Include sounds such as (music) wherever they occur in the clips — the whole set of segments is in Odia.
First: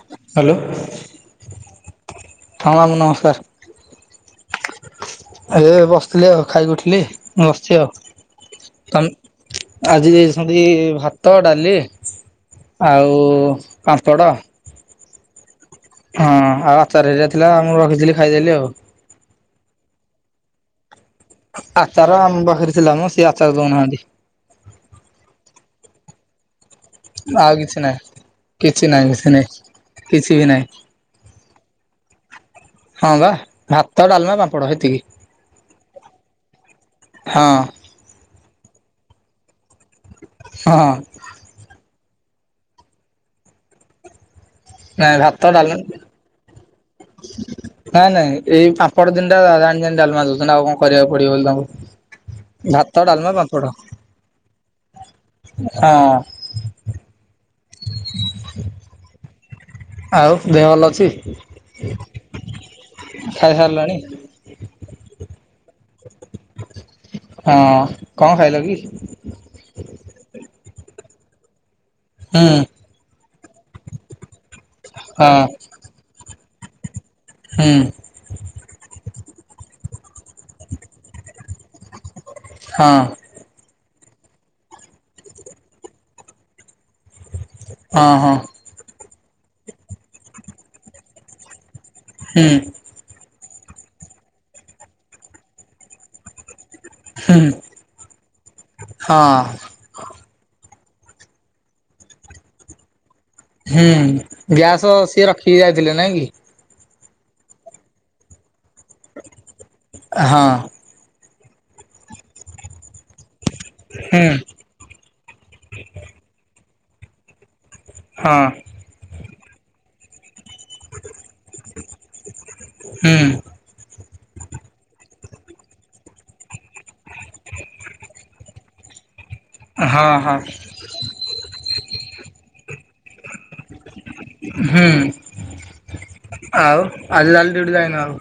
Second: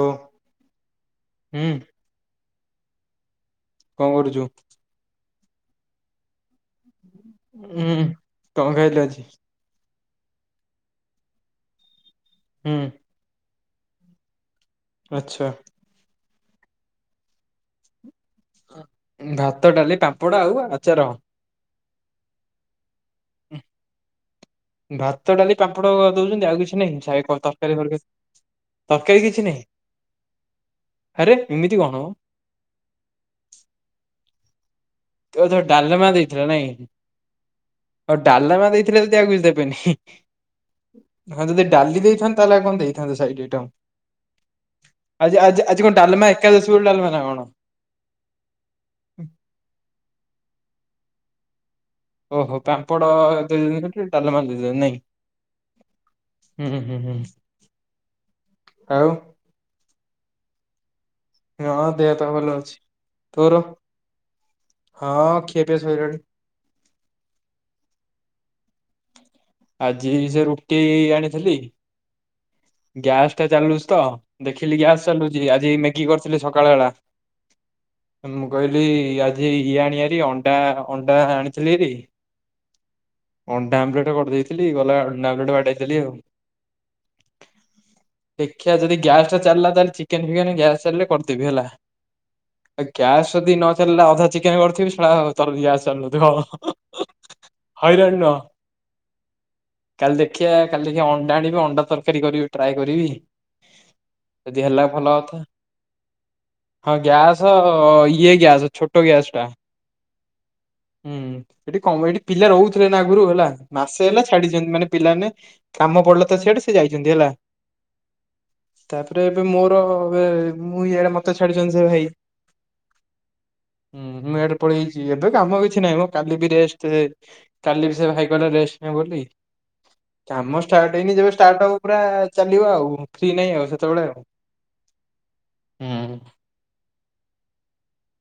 ଓ ହାଲୋ! ହୁଁ ହଁ, ମାମୁଁ କଣ କରୁଛୁ? ନମସ୍କାର। ଏ ବସିଥିଲି ଆଉ, ଖାଇକି ଉଠିଲି। ବସଛି ହୁଁ ଆଉ, କଣ ଖାଇଲୁ ତମ୍ ଆଜି? ଆଜି ଦେଇଛନ୍ତି ଭାତ, ଡାଲି ହୁଁ ଆଉ ପାମ୍ପଡ। ଆଚ୍ଛା। ହଁ, ଆଉ ଆଚାର ହେରିକା ଥିଲା, ମୁଁ ରଖିଥିଲି ଖାଇଦେଲି ଆଉ। ଭାତ, ଡାଲି, ପାମ୍ପଡ, ଆଉ ଆଚାର। ଆଚାର ଆମ ପାଖରେ ଥିଲା ମ, ସେ ଆଚାର ଦଉନାହାଁନ୍ତି। ଭାତ, ଡାଲି, ପାମ୍ପଡ-ଅ ଦଉଛନ୍ତି, ଆଉ କିଛି ନାହିଁ। ସାଏ ଆଉ କିଛି ତରକାରୀ, ନାହିଁ ଫରକାରୀ? କିଛି ନାହିଁ, ତରକାରୀ କିଛି ନାଇଁ, ନାହିଁ କିଛି ବି ଆରେ ଏମିତି କଣ ମ ନାହିଁ। ହଁ, ବା ଭାତ, ଡାଲମା, ପାମ୍ପଡ଼ ହେତିକି। ଓହଃ, ଡାଲମା ଦେଇଥିଲା ନାଇଁ, ହଁ ଆଉ ଡାଲମା ଦେଇଥିଲେ, ତ ଯଦି ଆଉକିଛି ଦେବେନି। ହଁ ଅଁ ହଁ, ଯଦି ଡାଲି ଦେଇଥାନ୍ତେ, ତାହେଲେ ଆଉ କଣ ଦେଇଥାନ୍ତେ, ସାଇଡ୍ ଆଇଟମ୍? ନାଇଁ ଭାତ ଆଜି-ଆଜି -ଆଜି କଣ, ଡାଲମା ଏକାଦଶୀ ବୋଲି ଡାଲମା ନା କଣ? ନାଇଁ, ନାଇଁ, ଏଇ ପାମ୍ପଡ ତିନଟା ଜାଣି-ଜାଣି ଡାଲମା ଦଉଛନ୍ତି। ଆଉ କଣ କରିବାକୁ ପଡିବ ବୋଲି ତାଙ୍କୁ? ଓହୋ! ଭାତ ପାମ୍ପଡ ଡାଲମା ପାମ୍ପଡ଼ ଦେଇନେ ବୋଲି ଡାଲମା ଦେଲେ ନାଇଁ? ହଁ ହୁଁ ହୁଁ ହୁଁ ଆଉ। ଆଉ ଦେହ ଭଲ ଅଛି? ହଁ, ଦେହ ତ ଭଲ ଅଛି। ତୋର? ଖାଇସାରିଲାଣି? ହଁ, ଖିଆ ପିଆ ସଇଲାଣି। ହଁ, ଅଁ କଣ ଖାଇଲ କି? ଆଜି ସେ ରୁଟି ଆଣିଥିଲି। ହୁଁ। ଗ୍ୟାସ୍ ଟା ଚାଲୁଚି ତ, ଦେଖିଲି ଗ୍ୟାସ ହଁ ଚାଲୁଛି। ଆଜି ମେଗି କରିଥିଲି ସକାଳ ବେଳା। ହୁଁ। ମୁଁ, କହିଲି ଆଜି ଇଏ ଆଣିଆରି, ଅଣ୍ଡା ଅଣ୍ଡା, ଆଣିଥିଲିହେରି। ହଁ। ଅଣ୍ଡା ଆମ୍ବେଲେଟ୍ କରିଦେଇଥିଲି। ଗଲା ଅଣ୍ଡା ଆମ୍ବଲେଟ୍ ବାଡେଇଦେଲି ଆଉ। ହଁ, ହଁ। ଦେଖିଆ ଯଦି ଗ୍ୟାସ୍ ଟା ଚାଲିଲା, ତାଲେ ଚିକେନ୍ ଫିକେନ୍ ଗ୍ୟାସ୍ ଚାଲିଲେ କରିଦେବି ହେଲା। ହୁଁ। ଗ୍ୟାସ୍ ଯଦି ନ ଚାଲିଲା ଅଧା ଚିକେନ୍ କରିଥିବି, ଶଳା ତର ଗ୍ୟାସ ଚାଲୁନଥିବ। ହୁଁ ହଇରାଣ ନୁହଁ। ହଁ କାଲି ଦେଖିଆ, କାଲି ଦେଖି ଅଣ୍ଡା ଆଣିବି, ଅଣ୍ଡା ତରକାରୀ କରିବି ଟ୍ରାଏ କରିବି। ହୁଁ, ଯଦି ହେଲା ଗ୍ୟାସ ଭଲ ସିଏ କଥା ରଖିକି ଯାଇଥିଲେ ନାଇକି? ହଁ, ଗ୍ୟାସ, ଇଏ ଗ୍ୟାସ୍, ଛୋଟ ଗ୍ୟାସ୍ ଟା। ହଁ। ହୁଁ, ଏଠି କମ୍, ଏଠି ପିଲା ରହୁଥିଲେ ନା ଆଗରୁ ହେଲା। ମାସେ ହେଲା ହୁଁ ଛାଡିଛନ୍ତି, ମାନେ ପିଲା ମାନେ କାମ ପଡିଲେ ତ ସିଆଡେ ସେ ଯାଇଚନ୍ତି ହେଲା। ହଁ। ତାପରେ ଏବେ ମୋର ଏବେ ମୁଁ ଇଆଡେ ମତେ ଛାଡିଛନ୍ତି ସେ ଭାଇ। ହୁଁ ହୁଁ ମୁଁ ଏଡେ ପଳେଇାଇଛି ଏବେ କାମ କିଛି ନାହିଁ ମୁଁ କାଲି ବି ରେଷ୍ଟ। କାଲି ବି ସେ ଭାଇ କଲା ରେଷ୍ଟ ନେ (unintelligible) ହଁ ହଁ କାମ ଷ୍ଟାର୍ଟ ହେଇନି ଯେବେ ଷ୍ଟାର୍ଟ ହବ ପୁରା ଚାଲିବ ଆଉ। ଫି ନାଇଁ ଆଉ ସେତେବେଳେ ଆ ହୁଁ ହୁଁ ଆଉ ଆଜି ତାହାଲେ ଡିଉଟି ଯାଇନ ଆଉ।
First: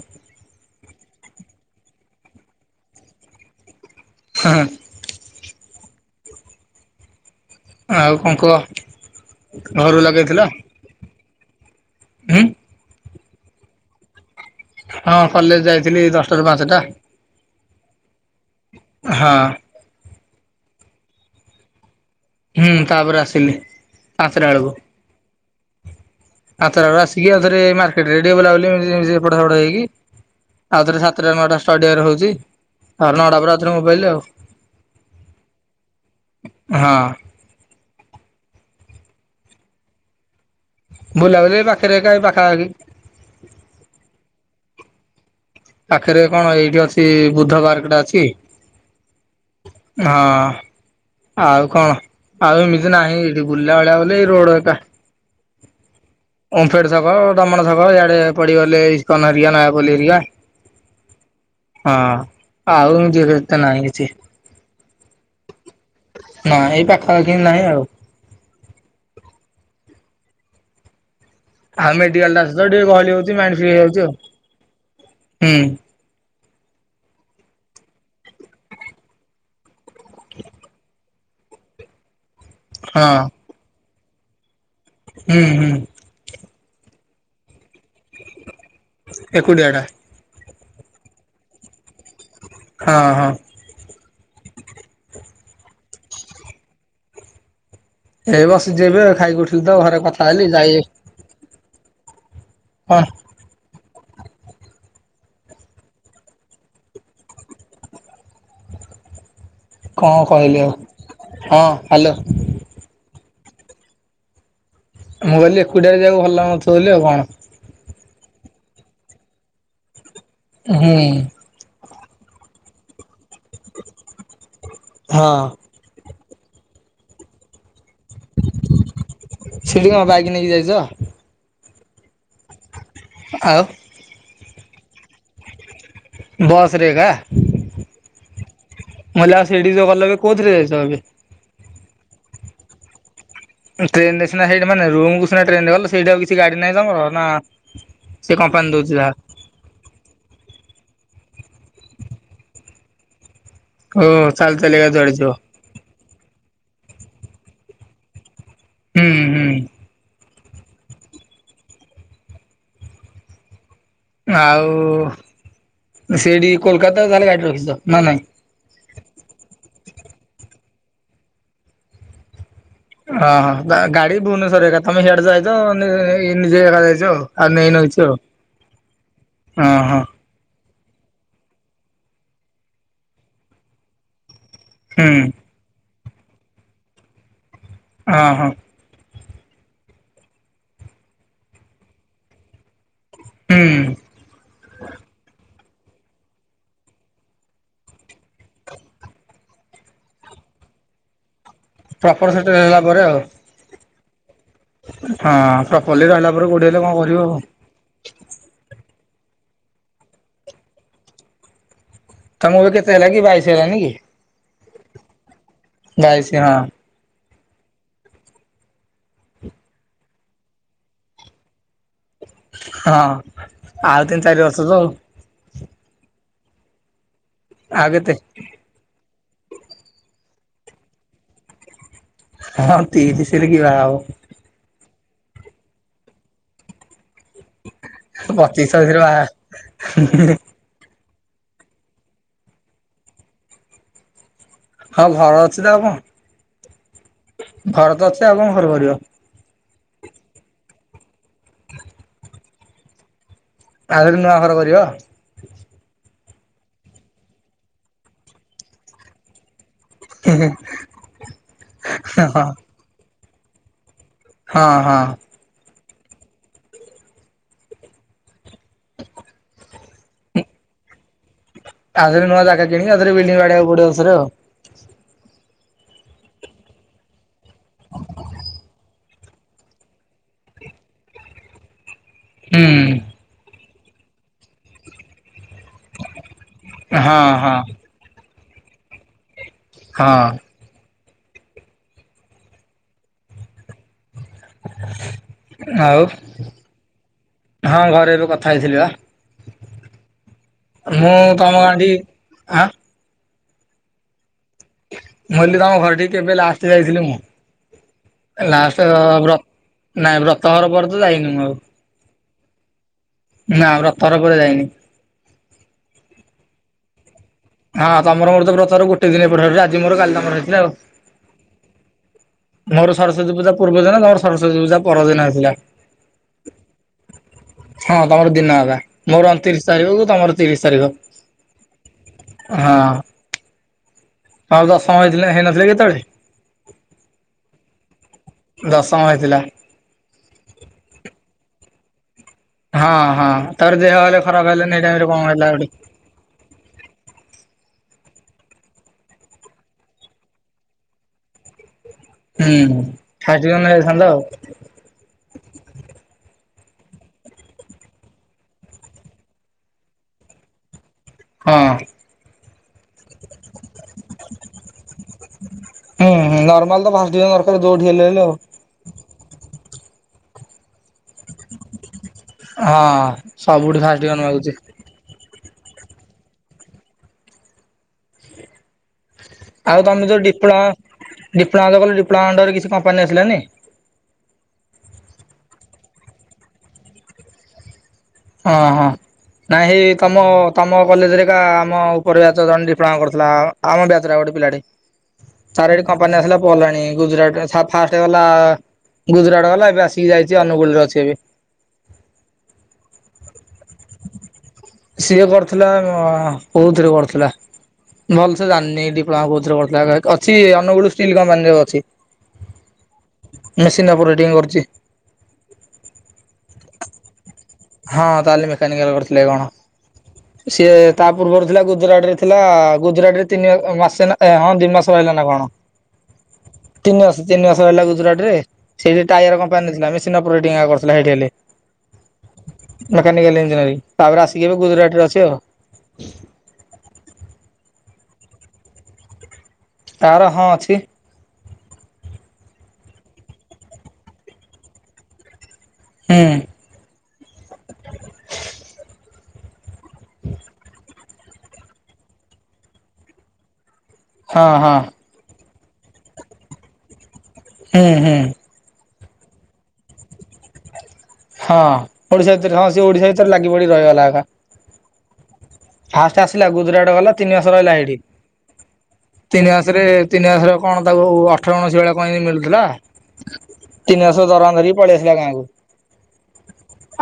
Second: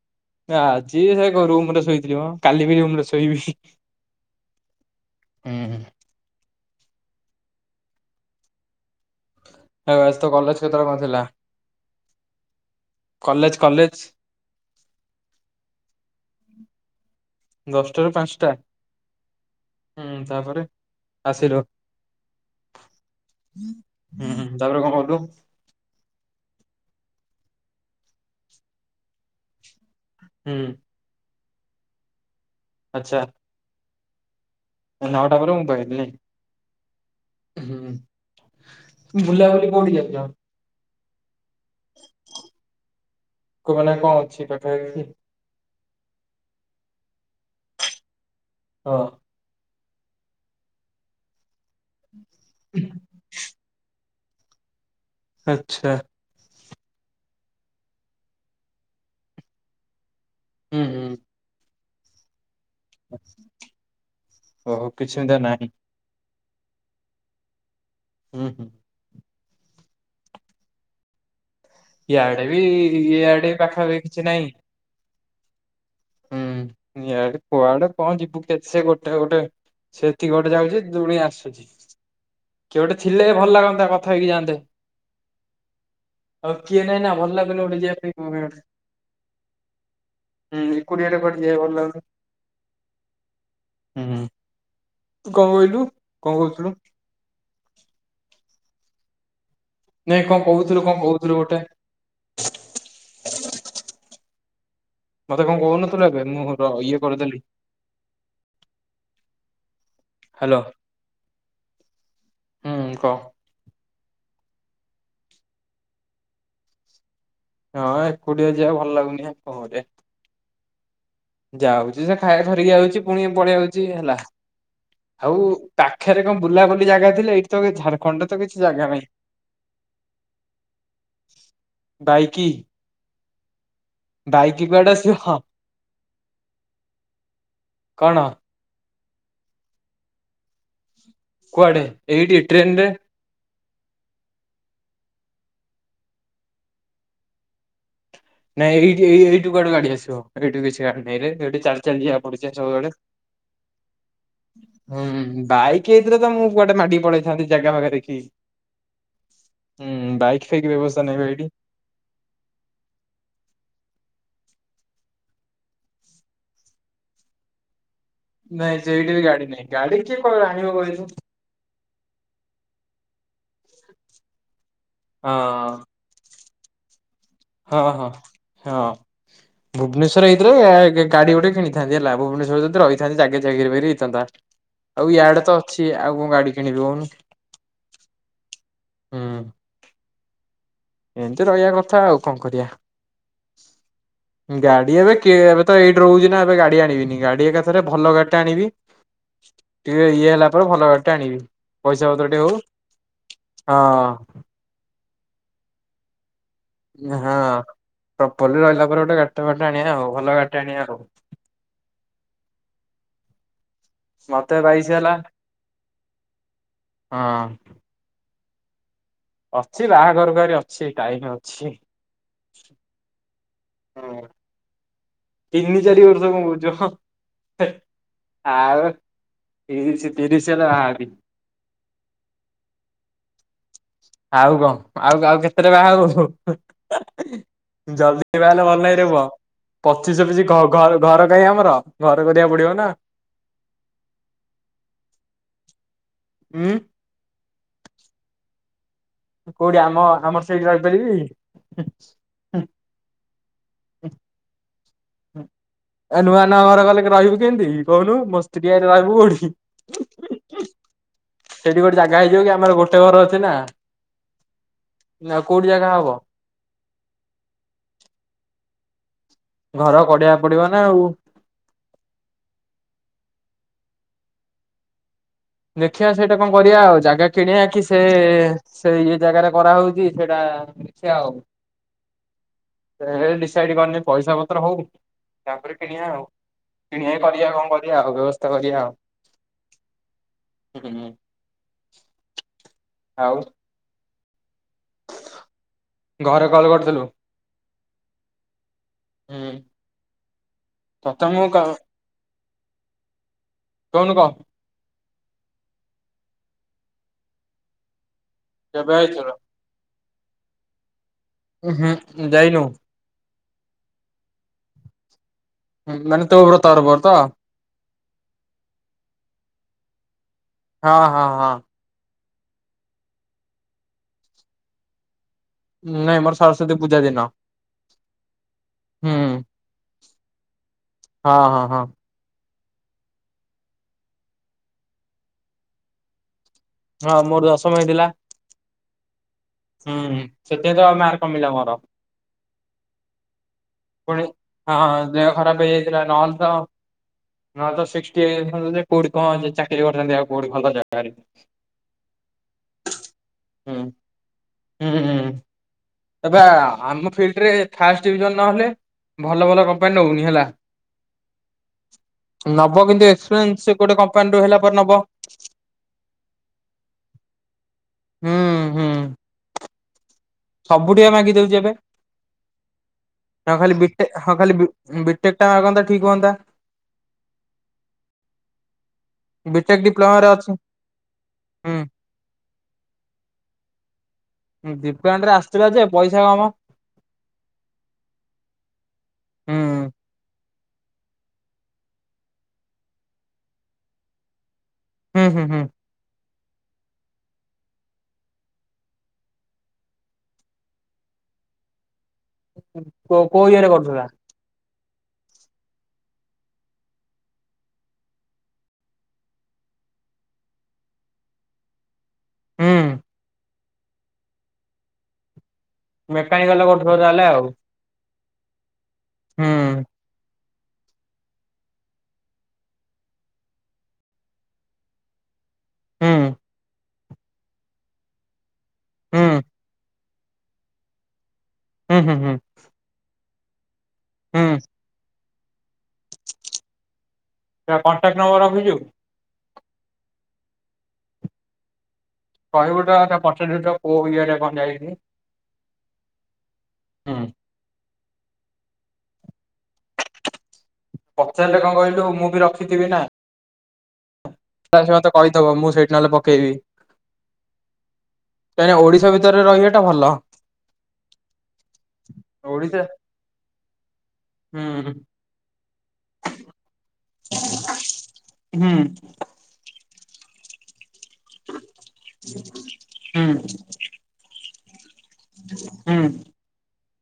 ନା ଆଜି ସେରୁୁ ରୁମ୍ ରେ ଶୋଇଥିଲିମ କାଲି ବି ମୁଁ ଶୋଇବି। ଆହା। (unintelligible) ଆଉ କଣ କୁହ? ଏ ଘରୁ ଭାଇ ତୋ କଲେଜ କେତେବେଳେ କଣ ଥିଲା? ଉଁ। College college. ହଁ କଲେଜ ଯାଇଥିଲି ଦଶଟାରୁ ପାଞ୍ଚଟା। ଦଶଟାରୁ ପାଞ୍ଚଟା? ହଁ। ହୁଁ ତାପରେ ଆସିର ହୁଁ ତାପରେ ଆସିଲି ହୁଁ ପାଞ୍ଚଟା ତାପରେ କଣ କଲୁ? ଆଉଥର ଆସିକି ଆଉଥରେ ମାର୍କେଟ ରେ ବୁଲାବୁଲି (unintelligible) ହେଇକି। ହୁଁ। ରେ ସାତଟା ନଅଟା ଷ୍ଟାଡିମରେ ହଉଛି ଆଉ ଆଚ୍ଛା ନଅଟା ପରେରେ ମୋବାଇଲ ଆଉ। ନଅଟା ପରେ ମୋବାଇଲ୍ ନାଇଁ? ହଁ ହୁଁ ବୁଲାବୁଲି କୋଉଠି କରିଚ? ବୁଲାବୁଲି ପାଖରୋ ପାଖାପାଖି ମାନେ କଣ ଅଛି ପାଖାପାଖି କି? ପାଖରେ କଣ ଏଇଠି ଅଛି ବୁଦ୍ଧ ପାର୍କ ଟା ଅଛି। ଓ। ହଁ ଆଉ କଣ ଆଉ ଏମିତି ନାହିଁ ଏଠି ବୁଲଲା ଭଳିଆ। ନେଇ ରୋଡ ଏକା। ଆଚ୍ଛା। ଓମଫେଡେ ସାପ ଦମଣ ସାପ ଇଆଡେ ପଡିଗଲେ ଇସ୍କନ ହରୀକା ନୟାପଲି ହରୀକା। ହୁଁ ହଁ। ହଁ ଆଉ (unintelligible) ନାହିଁ କିଛି। ଓହୋ କିଛି ସେମିତି ନାହିଁ ନ ଏଇ ପାଖାପାଖି ନାହିଁ ଆଉ। ହୁଁ। ଆଉ ମେଡିକାଲ ଟା ଇଆଡେ ଆସ ବି ଟିକେ ଗହଲି ହଉଛି ଇଆଡେ ମାଇଣ୍ଡ ଫ୍ରି ପାଖାପାଖି ହେଇଯାଉଛି, କିଛି ନାହିଁ ଆଉ ହୁଁ। ହୁଁ ନିଆଡେ କୁଆଆଡେ କଣ ଯିବୁ କେତେେ ଗୋଟେ ଗୋଟେ ସେତିକି ଗୋଟେ ଯାଉଛି ଦୁଣି ଆସୁଛି କିଏ ଗୋଟେ ହଁ ଥିଲେ ଭଲ ଲାଗନ୍ତା କଥା ହେଇଥାନ୍ତେ। ହୁଁ ହୁଁ। ଆଉ କିଏ ନାଇଁ ନା ଭଲ ଲାଗୁନି ଯିବା ପାଇଁ। ଏକୁଟିଆଟା। ଏକୁଟିଆ ଟା କୁଆଡେ଼ ଯିବା ପାଇଁ ଭଲ ଲାଗୁନି। ହଁ ହଁ। ହୁଁ ହୁଁ କଣ କହିଲୁ କଣ କହୁଥିଲୁ? ଏଇ ବସିଚି ଏବେ ଖାଇକି ଉଠିଲି ତ ଘରେ କଥା ହେଲି ଯାଇ କହୁଉଥିରୁ ଗୋଟେ ହଁ। ମତେ କଣ କହୁନଥିଲୁ ଏବେ ମୋ ର ଇଏ କରିଦେଲି। କଣ ହ୍ୟାଲୋ କହିଲେ ଆଉ ହଁ ହ୍ୟାଲୋ। ହୁଁ କହ? ମୁଁ କହିଲି ଏକୁଟିଆ ଯିବାକୁ ଭଲ ଲଗୁନଥିବ ବୋଲି ଆଉ କଣ। ହଁ ଏକୁଟିଆ ଯିବାକୁ ଭଲ ଲାଗୁନି ହେ କଣ କରିବା। ହୁଁ। ଯାଉଛି ସେ ଖାଇବା ଧରିକି ଯାଉଛି ପୁଣି ପଳେଇଆଉଛି ହେଲା। ହଁ ଆଉ ପାଖରେ କଣ ବୁଲାବୁଲି ଜାଗା ଥିଲେ ଏଇଠି ତ ଝାଡ଼ଖଣ୍ଡରେ ତ କିଛି ଜାଗା ନାହିଁ। ସେଠି କ ବାଇକି ନେଇକି ଯାଇଛ ବାଇକି ଆଉ? ବାଇକି କୁଆଡେ ଆସିବ। ବସରେଗା। କଣ ମଲା ଆଉ ସେଇଠିକି ଯୋଉ ଗଲ କୋଉଥିରେ ଯାଇଛ ଏବେ? କୁଆଡେ ଏଇଠି ଟ୍ରେନ ରେ। ଟ୍ରେନ ରେ ସିନା ସେଠି ମାନେ ରୁମ କୁ ସିନା ଟ୍ରେନରେ ଗଲେ ସେଠି ଆଉ କିଛି ଗାଡି ନାହିଁ ତମର ନା ସେ କମ୍ପାନୀ ନାଇଁ ଦଉଛି ଏଇ ଯାହା ଏଇ ଏଇଠୁ କୁଆଡୁ ଗାଡି ଆସିବ ଏଇଠୁ କିଛି ଗାଡି ନାଇ ରେ ଏଇଠୁ ଚାଲି ଚାଲି ଯିବାକୁ ପଡୁଛି ସବୁବେଳେ। ଓ ଚାଲି ଚାଲି ଏକା ଯୁଆଡେ ଯିବ ହୁଁ ବାଇ କି ହେଇଥିଲେ ତ ମୁଁ କୁଆଡ଼େ ମାଡିକି ପଳେଇଥାନ୍ତି ଜାଗା ଫାଗା ଦେଖିଁକି। ହୁଁ ହୁଁ। ହୁଁ ବାଇକୀ ଫେଇକି ରେ ବ୍ୟବସ୍ଥା ନାହିଁ ବା ହେଇଠି। ଆଉ ସେଠି କୋଲକାତା ତାହେଲେ ଗାଡି ରଖିଛ ନା ନାଇଁ। ନାଇଁ ସେଇଠି ବି ଗାଡି ନାାଇଁ ଗାଡି କିଏ ଆଣିବ କହିଲୁ। ହଁ ହଁ ଗାଡି ଭୁବନେଶ୍ଵର ଏକା ତମେ ହୀଇଆଡେ ହଁ ଯାଇଛ ନିଜେ ଏକା ଯାଇଛ ଆଉ। ଆଉ ନେଇନ ହଁ କିଛି ହଁ। ଆଉ ହଁ ହଁ। ଥରେ ହେଇଥରେ ଗାଡି ଗୋଟେ କିଣିଥାନ୍ତି ହେଲା ଭୁବନେଶ୍ୱର ଯଦି ରହିଥାନ୍ତିି ଜାଗା ଚାକିକି ଫକୀର ହେଇଥାନ୍ତା। ଆଉ ହୁଁ ୟାଡ ତ ଅଛି ଆଉ କଣ ଗାଡି କିଣିବି କହୁନୁ। ଅ ହଁ। ହୁଁ। ଏମିତି ରହିବା କଥା ଆଉ କଣ ହୁଁ। କରିବା ଗାଡି ଏବେ କିଏ ତ ଏଇଠି ରହୁଛି ନା ଏବେ ଗଡି ଆଣିବିନି ଗାଡି ଏକାଥରେ ଭଲ ଗାଡିଟେ ଆଣିବି। ଟିକେ ଇଏ ହେଲା ପରେ ଭଲ ଗାଡ଼ି ଟେ ଆଣିବି। ପଇସା ପ୍ରପର ପତ୍ର ଟେ ସେଟେଲ ହଉ ହେଲା ପରେ ଆଉ ହଁ। ହଁ ପ୍ରପଲ୍ଲୀ ରହିଲା ପରେ ଗୋଡିଏ ହଁ ପ୍ରପଲି ରହିଲା ପରେ ଗୋଟେ ଗାଡ଼ିଟେ ଫାଡିଟେ ଆଣିବା ଆଉ ଭଲ ଗାଡିଟେ ଆଣିବା ଆଉ ତମକୁ ଏବେ କେତେ ହେଲା କି ବାଇସ୍ ହେଲାନି କି? ମତେ ବାଇଶି ହେଲା। ବାଇଶି ହଁ। ହଁ। ଅଛି ବାହାଘରକୁ ଆହୁରି ଅଛି ଟାଇମୀ ଅଛି। ହଁ ଆଉ ହୁଁ ତିନି ଚାରି ବର୍ଷ ତ। ତିନି ଚାରି ବର୍ଷ କଣ କହୁଚ ହଁ ହେ ଆଉ କେତେ ଆଉ। ତିରିଶି ତିରିଶି ହେଲେ ବାହା ହେବି। ହଁ ତିରିଶି ରେ କିଏ ବାହା ହବ। ଆଉ କଣ ଆଉ ଆଉ କେତେରେ ବାହା ହବୁ? ଜଲଦି ବାହା ହେଲେ ପଚିଶ ଭଲ ଛବିଶରେ ନାହିଁ ରେ ବାହା ପୁଅ ପଚିଶ ଛବିଶ କମ୍। ଘ ଘର କାହିଁ ଆମର ଘର କରିବାକୁ ପଡିବ ନା। ହଁ ଘର ଅଛି ତ ଆଉ ଉଁ। କଣ ଘର ତ ଅଛି ଆଉ କଣ ଘର କରିବ? କୋଉଠି ଆମ ଆମର ସେଇଠି ରହିପାରିବି ହିଁ। ଆରେ ନୂଆ ଘର କରିବ। ଏ ନୂଆ ନୂଆ ଘର କଲେ ରହିବୁ କେମିତି କହୁନୁ ମୋ ସ୍ତ୍ରୀ ଆଆଇଲେ ରହିବୁ କୋଉଠି। ସେଇଠି କୋଉଠି ଜାଗା ହେଇଯିବ ହଁ କି ଆମର ଗୋଟେ ଘର ଅଛି ନା। ହଁ ହଁ। ଆଉ କୋଉଟି ଜାଗା ହବ। ଘର କରିବାକୁ ପଡିବ ନା ଆଉ। ଆଉ ଥରେ ନୂଆ ଜାଗା କିଣିକି ଆଉଥରେ ବିଲ୍ଡିଙ୍ଗ ବାଡେବାକୁ ପଡିବ ଆଉ ଥରେ। ଦେଖିଆ ସେଇଟା କଣ କରିବା ଆଉ ଜାଗା କିଣିବା କି ସେ ସେଇ ଇ ଜାଗାରେ କରାହଉଛି ସେଇଟା ଦେଖିଆ ଆଉ। ହୁଁ। ଏ ଡିସାଇଡ କରିନି ପଇସା ପତ୍ର ହଉ ତାପରେ କିଣିବା ଆଉ କିଣିବା ହଁ କରିଆ ହଁ କଣ କର କରିବା ଆଉ ବ୍ୟବସ୍ଥା କରିବା ଆଉ। ହଁ। ହୁଁ ହୁଁ ଆଉ। ଆଉ ଘରେ କଲ୍ କରିଥିଲୁ ହଁ ଘରେ ଏବେ କଥା ହେଇଥିଲି ବା। ହୁଁ। ମୁଁ ତମ ଗାଁ ଠି ଆଁ କହୁନୁ କହ। ମୁ କହିଲି ତମ ଘରଠି କି କେବେ ଲାଷ୍ଟ ଯାଇଥିଲି ମୁଁ ଲାଷ୍ଟ କେବେ ର ଆଇଥିଲୁ ର ନାଇଁ ବ୍ରତ ଘର ପରେ ତ ଯାଇନି ମୁ ଆଉ। ଉଁ ହୁଁ ଯାଇନୁ। ନା ରଥଯାତ୍ରା ପରେ ଯାଇନି। ହୁଁ ମାନେ ତୋ ବ୍ରତ ଘର ପରେ ତ? ହଁ ତମର ମୋର ତ ବ୍ରତଘର ଗୋଟ ଦିନ ଏପଟ ସେପଟ ଆଜି ମୋର କାଲି ତମର ହେଇଥିଲା ଆଉ। ହଁ ହଁ ହଁ। ମୋର ସରସ୍ୱତୀ ପୂଜା ପୂର୍ବ ଦିନ ତମର ସରସ୍ଵତୀ ପୂଜା ପରଦିନ ହେଇଥିଲା। ନାଇଁ ମୋର ସରସ୍ଵତୀ ପୂଜା ଦିନ। ହଁ ତମର ଦିନ ହବା ହୁଁ ମୋର ଅଣତିରିଶ ତାରିଖକୁ ତମର ତିରିଶ ତାରିଖ। ହଁ ହଁ ହଁ। ହଁ। ହଁ ଦଶମ ହେଇଥିଲେ ହେଇନଥିଲା କି ସେତେବେଳେ। ହଁ ମୋର ଦଶମ ହେଇଥିଲା। ଦଶମ ହେଇଥିଲା। ହୁଁ ସେଥିଆଇଁ ତ ମାର୍କ କମିଲା ମୋର। ହଁ ହଁ ତାପରେ ଦେହ ହେଲେ ଖରାପ ହେଲା ହେଇ ଟାଇମରେ କଣ ହେଲା ଗୋଟେ। ଥିଲା ନ ହେଲେ ତ ନହେଲେ ତ ସିକ୍ସଟ୍ ହେଇଯାଇଥାନ୍ତା ଯେ କୋଉଠି କଣ ଚାକିରି କରିଥାନ୍ତି ଆଉ କୋଉଠି କଣ ଭଲ ଜାଗାରେ। ହୁଁ ଫାଜିଲାମ ହୁଁ ହେଇଯାଇଥାନ୍ତା ଆଉ। ହୁଁ ହୁଁ। ଏବେ ଆମ ଫିଲ୍ଡରେ ଫାଷ୍ ଡିଭିଜନ ନହେଲେ ଭଲ ଭଲ କମ୍ପାନୀ ନଉନି ହେଲା। ହଁ। ନବ କିନ୍ତୁ ଏସ୍ ପ୍ରେନସ୍ ସେ ଗୋଟେ କମ୍ପାନୀରୁୁ ହେଲା ପରେ ନବ। ହୁଁ ନର୍ମାଲ ତ ଫାଷ୍ଟ ୟୁର ଦରକାର ଯୋଉଠି ହେଲେ ହେଲେ ହୁଁ ଆଉ। ସବୁ ଟିକେ ମାଗି ଦଉଛି ଏବେ ହଁ ନ ଖାଲି ସବୁଠି ଫାଷ୍ଟ ବିଟେ ଡିଭିଜନ ହଁ ମାଗୁଛି ଖାଲି ବିଟେକ୍ ଟା ମାଗନ୍ତା ଠିକ୍ ହୁଅନ୍ତା। ଆଉ ବିଟେକ୍ ତମେ ଯୋଉ ଡିପ୍ଲୋମାରେ ଅଛି ଡିପ୍ଲମା ଡିପ୍ଲମା ତ କଲ ହୁଁ ତ ଡିପ୍ଲୋମା ର କିଛି କମ୍ପାନୀ ଆସୁନି। ଡିପ୍ଲୋମା ରେ ଆସଥିଲା ଯେ ପଇସା କମ୍। ହଁ ହଁ। ହୁଁ ନାଇଁ ତମ ତମ କଲେଜରେ ଏକା ଆମ ଉପର ବ୍ୟାଚ ଜଣେ ଡିପ୍ଲୋମା କରୁଥିଲା। ଆମ ବ୍ୟାଚର ଆଉ ଗୋଟେ ପିଲାଟେ ହୁଁ ହୁଁ ହୁଁ ତାରେ କମ୍ପାନୀ ଆସିଲା ପୋଲ ଆଣି ଗୁଜୁରାଟ ର ଫାଷ୍ଟ ଗଲା ଗୁଜୁରାଟ ଗଲା ଏବେ ଆସିକି ଯାଇଛି ଅନୁଗୁଳରେ ଅଛି ଏବେ। କୋଉ କୋଉ ଇଏ ରେ କରୁଥିଲା। ସେଏ କରୁଥିଲା କୋଉଥିରେ କରୁଥିଲା। ଭଲ ସେ ଜାଣିନି ଡିପ୍ଲୋମା କୋଉଥରେ କରୁଥିଲା ଅଛି ଅନୁଗୁଳ ଷ୍ଟିଲ୍ କମ୍ପାନୀରେ ଅଛି। ହୁଁ। Machine operating କରୁଡ଼ି। ମେକାନିକାଲ କାଲ୍‌ କରୁଥିବ (unintelligible) ହଁ ତାହେଲେ ମେକାନିକାଲ କରୁଥିଲେ କଣ ସିଏ ତା ପୂର୍ବରୁ ଥିଲା ଗୁଜୁରାଟ ରେ ଥିଲା ଗୁଯୁରାଟ ରେ ତିନି ମାସେ ହଁ ଦି ମାସ ରହିଲା ନା କଣ। ତିନି ମାସ ତିନି ମାସ୍‌ ରହିଲା ଗୁଜୁରାଟ ରେ, ସେଇଠ ଟାୟାର କମ୍ପାନୀ ଥିଲା ମେସିନ୍ ଅପରେଟିଙ୍ଗ୍ କରିଥିଲା ସେଇଠି ହେଲେ। ହୁଁ ହୁଁ ହୁଁ। ମେକାନିକାଲ ଇଞ୍ଜିରୀୟରୀଙ୍ଗି ତାପରେ ଆସିକି ଗୁଜୁରାଟରେ ଅଛି ଆଉ। କଣ୍ଟାକ୍ଟ ନମ୍ବର ରଖିଛୁ। ତାର ହଁ ଅଛି। କହିବୁ ତ (unintelligible) କୋଉ ଇଏରେ କଣ ଯାଇନି? ହୁଁ। ହୁଁ। (inaudible) ପଚାରିଲେ କଣ କହିଲୁ ମୁଁ ବି ରଖିଥିବି ନା। ହଁ ମତେ ହଁ ତାହାହେଲେ କହିଦବ ମୁଁ ସେଇଠି ନହେଲେ ପକେଇବି। ହୁଁ ହୁଁ। ନାହିଁ ଓଡିଶା ଭିତରେ ରହିବା ଟା ଭଲ। ହଁ ଓଡିଶା ଭିତରେ ହଁ ସେ ଓଡିଶା ଭିତରେ ଲାଗି ପଡି ରହିଗଲା ଏକା। ହୁଁ ହୁଁ। ଫାଷ୍ଟ ଆସିଲା ଗୁଜୁରାଟ ଗଲା ତିନି ମାସ ରହିଲା ଏଇଠି। ହୁଁ ତିନି ମାସରେ ତିନି ମାସରେ କଣ ତାକୁ ଅଠର ଉଣେଇଶି ଭଳିଆ କଣ ଏମିତି ମିଳୁଥିଲା। ତିନିମାସର ଦରମା ଧରିକି ପଳେଇ ଆସିଲା ଗାଁକୁ। ହୁଁ।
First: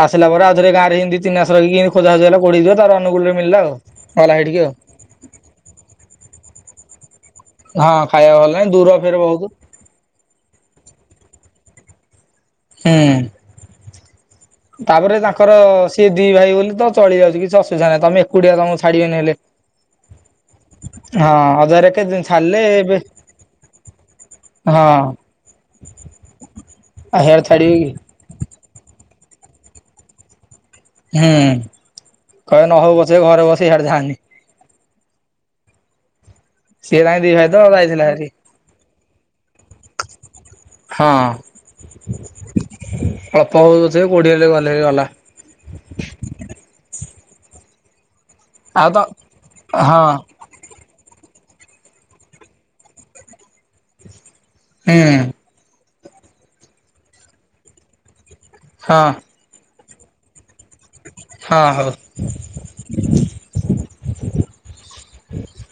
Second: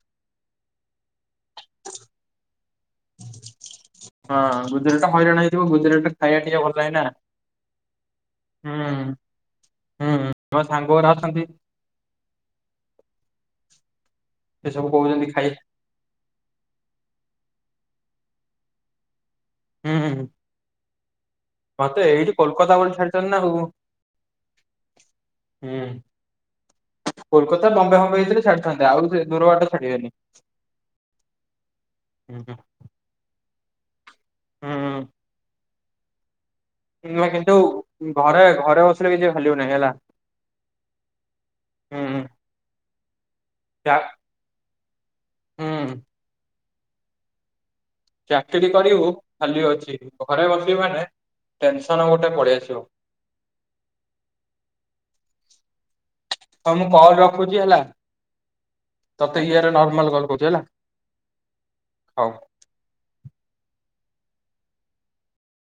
ଆସିଲା ପରେ ଆଉଥରେ ଗାଁରେ ଏମିତି ଦି ତିନିମାସ ରହି କି ଖୋଜା ଅଜା ହେଲା (unintelligible) ତାର ଅନୁଗୁଳରେ ମିଳିଲା ଆଉ ଗଲା ହଁ ହେଇଠିକି ଆଉ ଗୁଜୁରାଟରେ ହଇରାଣ ହେଇଯିବ, ଗୁଜୁରାଟରେ ଖାଇବା ଟିକେ ଭଲ ନାହିଁ ନା। ହଁ ଖାଇବା ଭଲ ନାଇଁ ଦୂର ବି ବହୁତ। ହୁଁ। ମୋ ସାଙ୍ଗ ଗୁଡ଼ା ଅଛନ୍ତି। ହଁ। ସେ ସବୁ ତାପରେ କହୁଛନ୍ତି ଖାଇ ତାଙ୍କର ସି ସିଏ ଦି ଭାଇ ବୋଲି ତ ଚଳି ଯାଉଛି କିଛି ଅସୁବିଧା ନାହିଁ। ତୋମେ ଏକୁଟିଆ ତୋମକୁ ଛାଡିବେନି ହେଲେ। ହଁ, ହଁ। ହଁ (inaudible) ମୋତେ ଏଇଠି ଛାଡିଲେ କୋଲକାତା ବୋଲି ଏବେ ଛାଡିଚନ ନା ହଉ ହଁ ହୁଁ,। ଆଉ ହିଆଡେ କୋଲକାତା ଛାଡିବେ ବମ୍ବେ କି ଫମ୍ବେ ଭିତରେ ଛାଡିଥାନ୍ତେ ଆଉ ସେ ଦୂର ବାଟ ଛାଡିବେନି। ହଁ, କହିବେ ନହଉ ପଛେ ଘରେ ବସେ ସିଆଡେ ଯାଆନି। ହଁ। ସିଏ ତାଙ୍କ ଏଇନା ଦି ଭାଇ କିନ୍ତୁ ତ ଯାଇଥିଲା ହେରି ଘରେ ଘରେ ବସିଲେ କିଛି ଭେଲ୍ୟୁ ନାହିଁ ହେଲା। ହଁ ଅଳ୍ପ ହଉ ପଛେ କୋଉଠି ହେଲେ ଗଲେ ହେଇ ଗଲା। ହଁ। ଚାକିରି ଆଉ ତ କରିବୁ ଖାଲି ଅଛି, ହଁ ଘରେ ବସିବି ମାନେ ଟେନସନ୍ ଗୋଟେ ପଳିଆସିବ। ହୁଁ। ହଁ ମୁଁ କଲ୍ ରଖୁଚି ହେଲା। ହଁ। ତତେ ଇଏରେ ନର୍ମାଲ୍ କଲ୍ କରୁଛି ହେଲା। ହଁ ହଉ। ହୁଁ